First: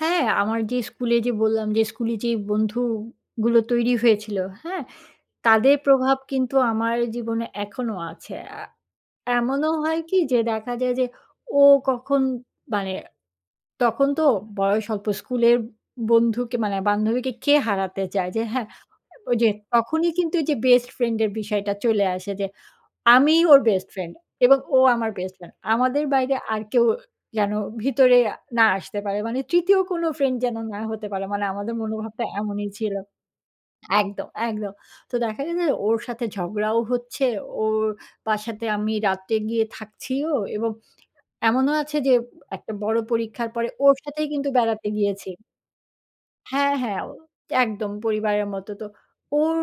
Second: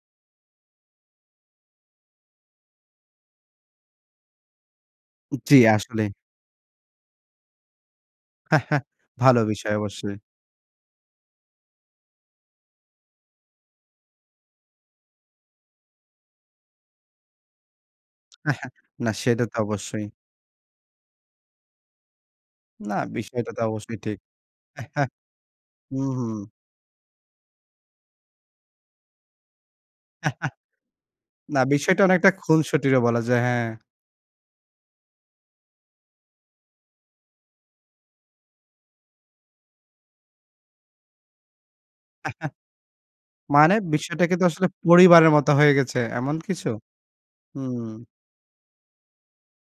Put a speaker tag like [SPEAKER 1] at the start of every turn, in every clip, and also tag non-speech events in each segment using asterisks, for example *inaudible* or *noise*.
[SPEAKER 1] হ্যাঁ, আমার যে স্কুলে যে বললাম, যে স্কুলে যে বন্ধুগুলো তৈরি হয়েছিল, হ্যাঁ?
[SPEAKER 2] জ্বী,
[SPEAKER 1] তাদের
[SPEAKER 2] আসলে
[SPEAKER 1] প্রভাব কিন্তু আমার জীবনে এখনো আছে। আ
[SPEAKER 2] *chuckles* ভালো
[SPEAKER 1] এমনও
[SPEAKER 2] বিষয়
[SPEAKER 1] হয় কি?
[SPEAKER 2] অবশ্যই।
[SPEAKER 1] যে, দেখা যায় যে ও কখন মানে, তখন তো বয়স অল্প, স্কুলের বন্ধুকে মানে বান্ধবীকে কে হারাতে চায়? যে হ্যাঁ,
[SPEAKER 2] *chuckles* না, সেটা
[SPEAKER 1] ওইযে
[SPEAKER 2] তো অবশ্যই।
[SPEAKER 1] তখনই কিন্তু ওইযে বেস্ট ফ্রেন্ডের বিষয়টা চলে আসে, যে
[SPEAKER 2] *smacks lips* না,
[SPEAKER 1] আমিই
[SPEAKER 2] বিষয়টা
[SPEAKER 1] ওর
[SPEAKER 2] তো
[SPEAKER 1] বেস্ট
[SPEAKER 2] অবশ্যই
[SPEAKER 1] ফ্রেন্ড
[SPEAKER 2] ঠিক।
[SPEAKER 1] এবং ও আমার
[SPEAKER 2] *chuckles*
[SPEAKER 1] বেস্ট ফ্রেন্ড। আমাদের
[SPEAKER 2] হুঁ, হুঁ।
[SPEAKER 1] বাইরে আর কেউ যেন ভিতরে আ না আসতে পারে। মানে ৩য় কোন ফ্রেন্ড যেন
[SPEAKER 2] *chuckles*
[SPEAKER 1] না হতে পারে। মানে
[SPEAKER 2] না,
[SPEAKER 1] আমাদের
[SPEAKER 2] বিষয়টা
[SPEAKER 1] মনোভাবটা
[SPEAKER 2] অনেকটা
[SPEAKER 1] এমনই ছিল।
[SPEAKER 2] খুনসটিরও বলা যায়, হ্যাঁ।
[SPEAKER 1] একদম, একদম। তো দেখা গেছে যে, ওর সাথে ঝগড়াও হচ্ছে। ওর বাসাতে আমি রাত্রে গিয়ে থাকছিও এবং এমনও আছে যে,
[SPEAKER 2] *chuckles*
[SPEAKER 1] একটা বড় পরীক্ষার পরে
[SPEAKER 2] মানে
[SPEAKER 1] ওর
[SPEAKER 2] বিষয়টা
[SPEAKER 1] সাথেই
[SPEAKER 2] কিন্তু
[SPEAKER 1] কিন্তু
[SPEAKER 2] আসলে
[SPEAKER 1] বেড়াতে গিয়েছি।
[SPEAKER 2] পরিবারের মতো হয়ে গেছে। এমন কিছু?
[SPEAKER 1] হ্যাঁ, হ্যাঁ, ও একদম
[SPEAKER 2] হুম।
[SPEAKER 1] পরিবারের মত। তো, ওর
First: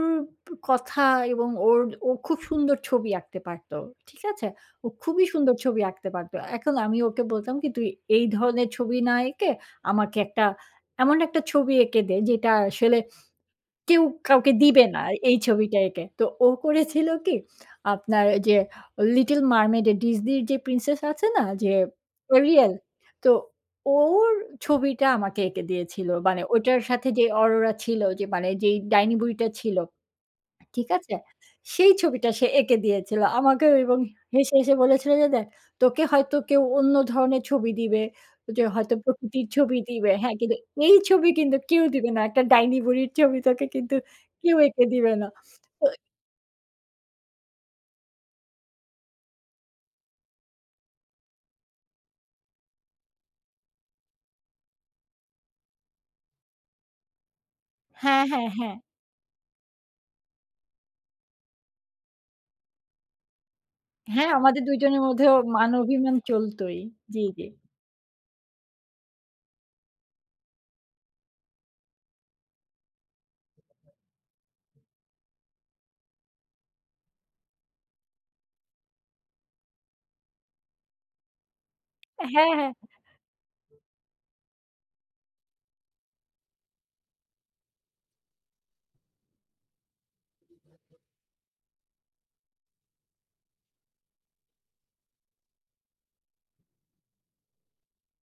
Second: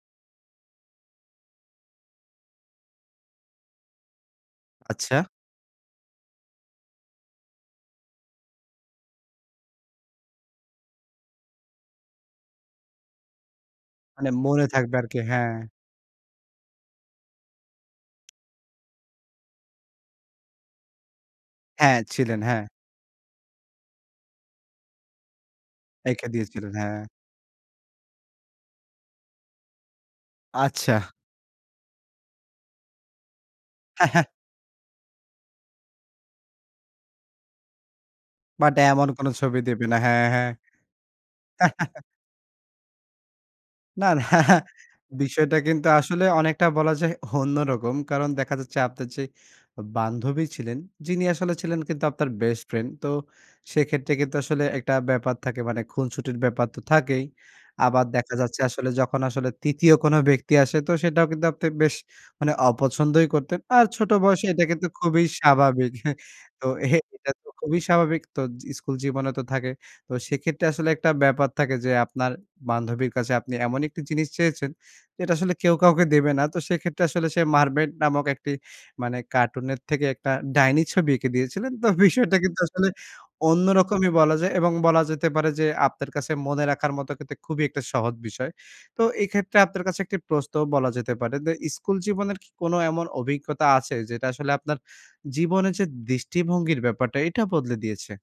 [SPEAKER 1] প কথা এবং ওর ও খুব সুন্দর ছবি আঁকতে পারত। ঠিক আছে? ও
[SPEAKER 2] আচ্ছা।
[SPEAKER 1] খুবই সুন্দর ছবি আঁকতে পারত। এখন আমি ওকে বলতাম কি? "তুই এই ধরনের ছবি না এঁকে, আমাকে একটা এমন একটা ছবি এঁকে দে, যেটা আসলে কেউ
[SPEAKER 2] মানে
[SPEAKER 1] কাউকে
[SPEAKER 2] মনে
[SPEAKER 1] দিবে
[SPEAKER 2] থাকবে
[SPEAKER 1] না আর
[SPEAKER 2] আরকি,
[SPEAKER 1] এই
[SPEAKER 2] হ্যাঁ।
[SPEAKER 1] ছবিটা এঁকে।" তো ও করেছিল কি? *smacks lips* আপনার ওইযে ও, 'Little Mermaid' *smacks lips* এ Disney র যে প্রিন্সেস আছে না? যে
[SPEAKER 2] হ্যাঁ, ছিলেন। হ্যাঁ।
[SPEAKER 1] 'Arial?' তো ওর ছবিটা আমাকে এঁকে দিয়েছিল।
[SPEAKER 2] এঁকে
[SPEAKER 1] মানে
[SPEAKER 2] দিয়েছিলেন,
[SPEAKER 1] ওটার
[SPEAKER 2] হ্যাঁ।
[SPEAKER 1] সাথে যে 'Aurora' ছিল যে, মানে যে ডাইনি বুড়িটা ছিল। ঠিক
[SPEAKER 2] আচ্ছা।
[SPEAKER 1] আছে? সেই ছবিটা সে এঁকে দিয়েছিল। আমাকেও এবং
[SPEAKER 2] *chuckles*
[SPEAKER 1] হেসে, হেসে বলেছিল যে দেখ, "তোকে হয়তো কেউ অন্য ধরনের ছবি দিবে, যে
[SPEAKER 2] বাট
[SPEAKER 1] হয়তো
[SPEAKER 2] এমন কোন
[SPEAKER 1] প্রকৃতির
[SPEAKER 2] ছবি
[SPEAKER 1] ছবি
[SPEAKER 2] দিবে না।
[SPEAKER 1] দিবে।
[SPEAKER 2] হ্যাঁ,
[SPEAKER 1] হ্যাঁ,
[SPEAKER 2] হ্যাঁ।
[SPEAKER 1] কিন্তু এই ছবি কিন্তু কেউ
[SPEAKER 2] *laughs*
[SPEAKER 1] দিবে না। একটা ডাইনি বুড়ির ছবি তোকে কিন্তু,
[SPEAKER 2] না, না,
[SPEAKER 1] কেউ এঁকে দিবে না।"
[SPEAKER 2] বিষয়টা কিন্তু
[SPEAKER 1] ওই
[SPEAKER 2] আসলে অনেকটা বলা যায় অন্যরকম। কারণ দেখা যাচ্ছে আপনার যে বান্ধবী ছিলেন, যিনি আসলে ছিলেন কিন্তু আপনার বেস্ট ফ্রেন্ড। তো সেক্ষেত্রে কিন্তু আসলে একটা ব্যাপার থাকে মানে, খুনসুটির ব্যাপার তো থাকেই। আবার
[SPEAKER 1] হ্যাঁ,
[SPEAKER 2] দেখা
[SPEAKER 1] হ্যাঁ,
[SPEAKER 2] যাচ্ছে
[SPEAKER 1] হ্যাঁ।
[SPEAKER 2] আসলে যখন আসলে ৩য় কোন ব্যক্তি আসে, তো সেটাও কিন্তু আপনি বেশ মানে অপছন্দই করতেন। আর ছোট
[SPEAKER 1] *smacks lips* হ্যাঁ,
[SPEAKER 2] বয়সে
[SPEAKER 1] আমাদের
[SPEAKER 2] এটা কিন্তু
[SPEAKER 1] দুজনের
[SPEAKER 2] খুবই
[SPEAKER 1] মধ্যেও মান
[SPEAKER 2] স্বাভাবিক।
[SPEAKER 1] অভিমান
[SPEAKER 2] *chuckles* তো
[SPEAKER 1] চলতোই। জি,
[SPEAKER 2] এটা
[SPEAKER 1] জি।
[SPEAKER 2] তো খুবই স্বাভাবিক তো জ স্কুল জীবনে তো থাকে। তো সেক্ষেত্রে আসলে একটা ব্যাপার থাকে যে, আপনার বান্ধবীর কাছে আপনি এমন একটি জিনিস চেয়েছেন। যেটা আসলে কেউ কাউকে দেবে না। তো সেক্ষেত্রে আসলে সে 'Mermaid' নামক একটি, মানে কার্টুনের থেকে একটা ডাইনি ছবি এঁকে দিয়েছিলেন। তো
[SPEAKER 1] এ
[SPEAKER 2] বিষয়টা
[SPEAKER 1] হ্যাঁ,
[SPEAKER 2] কিন্তু
[SPEAKER 1] হ্যাঁ।
[SPEAKER 2] আসলে অন্যরকমই বলা যায় এবং বলা যেতে পারে যে, আপনার কাছে মনে রাখার মতো কিন্তু খুবই একটা সহজ বিষয়। তো এক্ষেত্রে আপনার কাছে একটা প্রশ্ন বলা যেতে পারে। দা স্কুল জীবনের কি কোনো এমন অভিজ্ঞতা আছে, যেটা আসলে আপনার জীবনে যে দৃষ্টিভঙ্গির ব্যাপারটা, এটা বদলে দিয়েছে?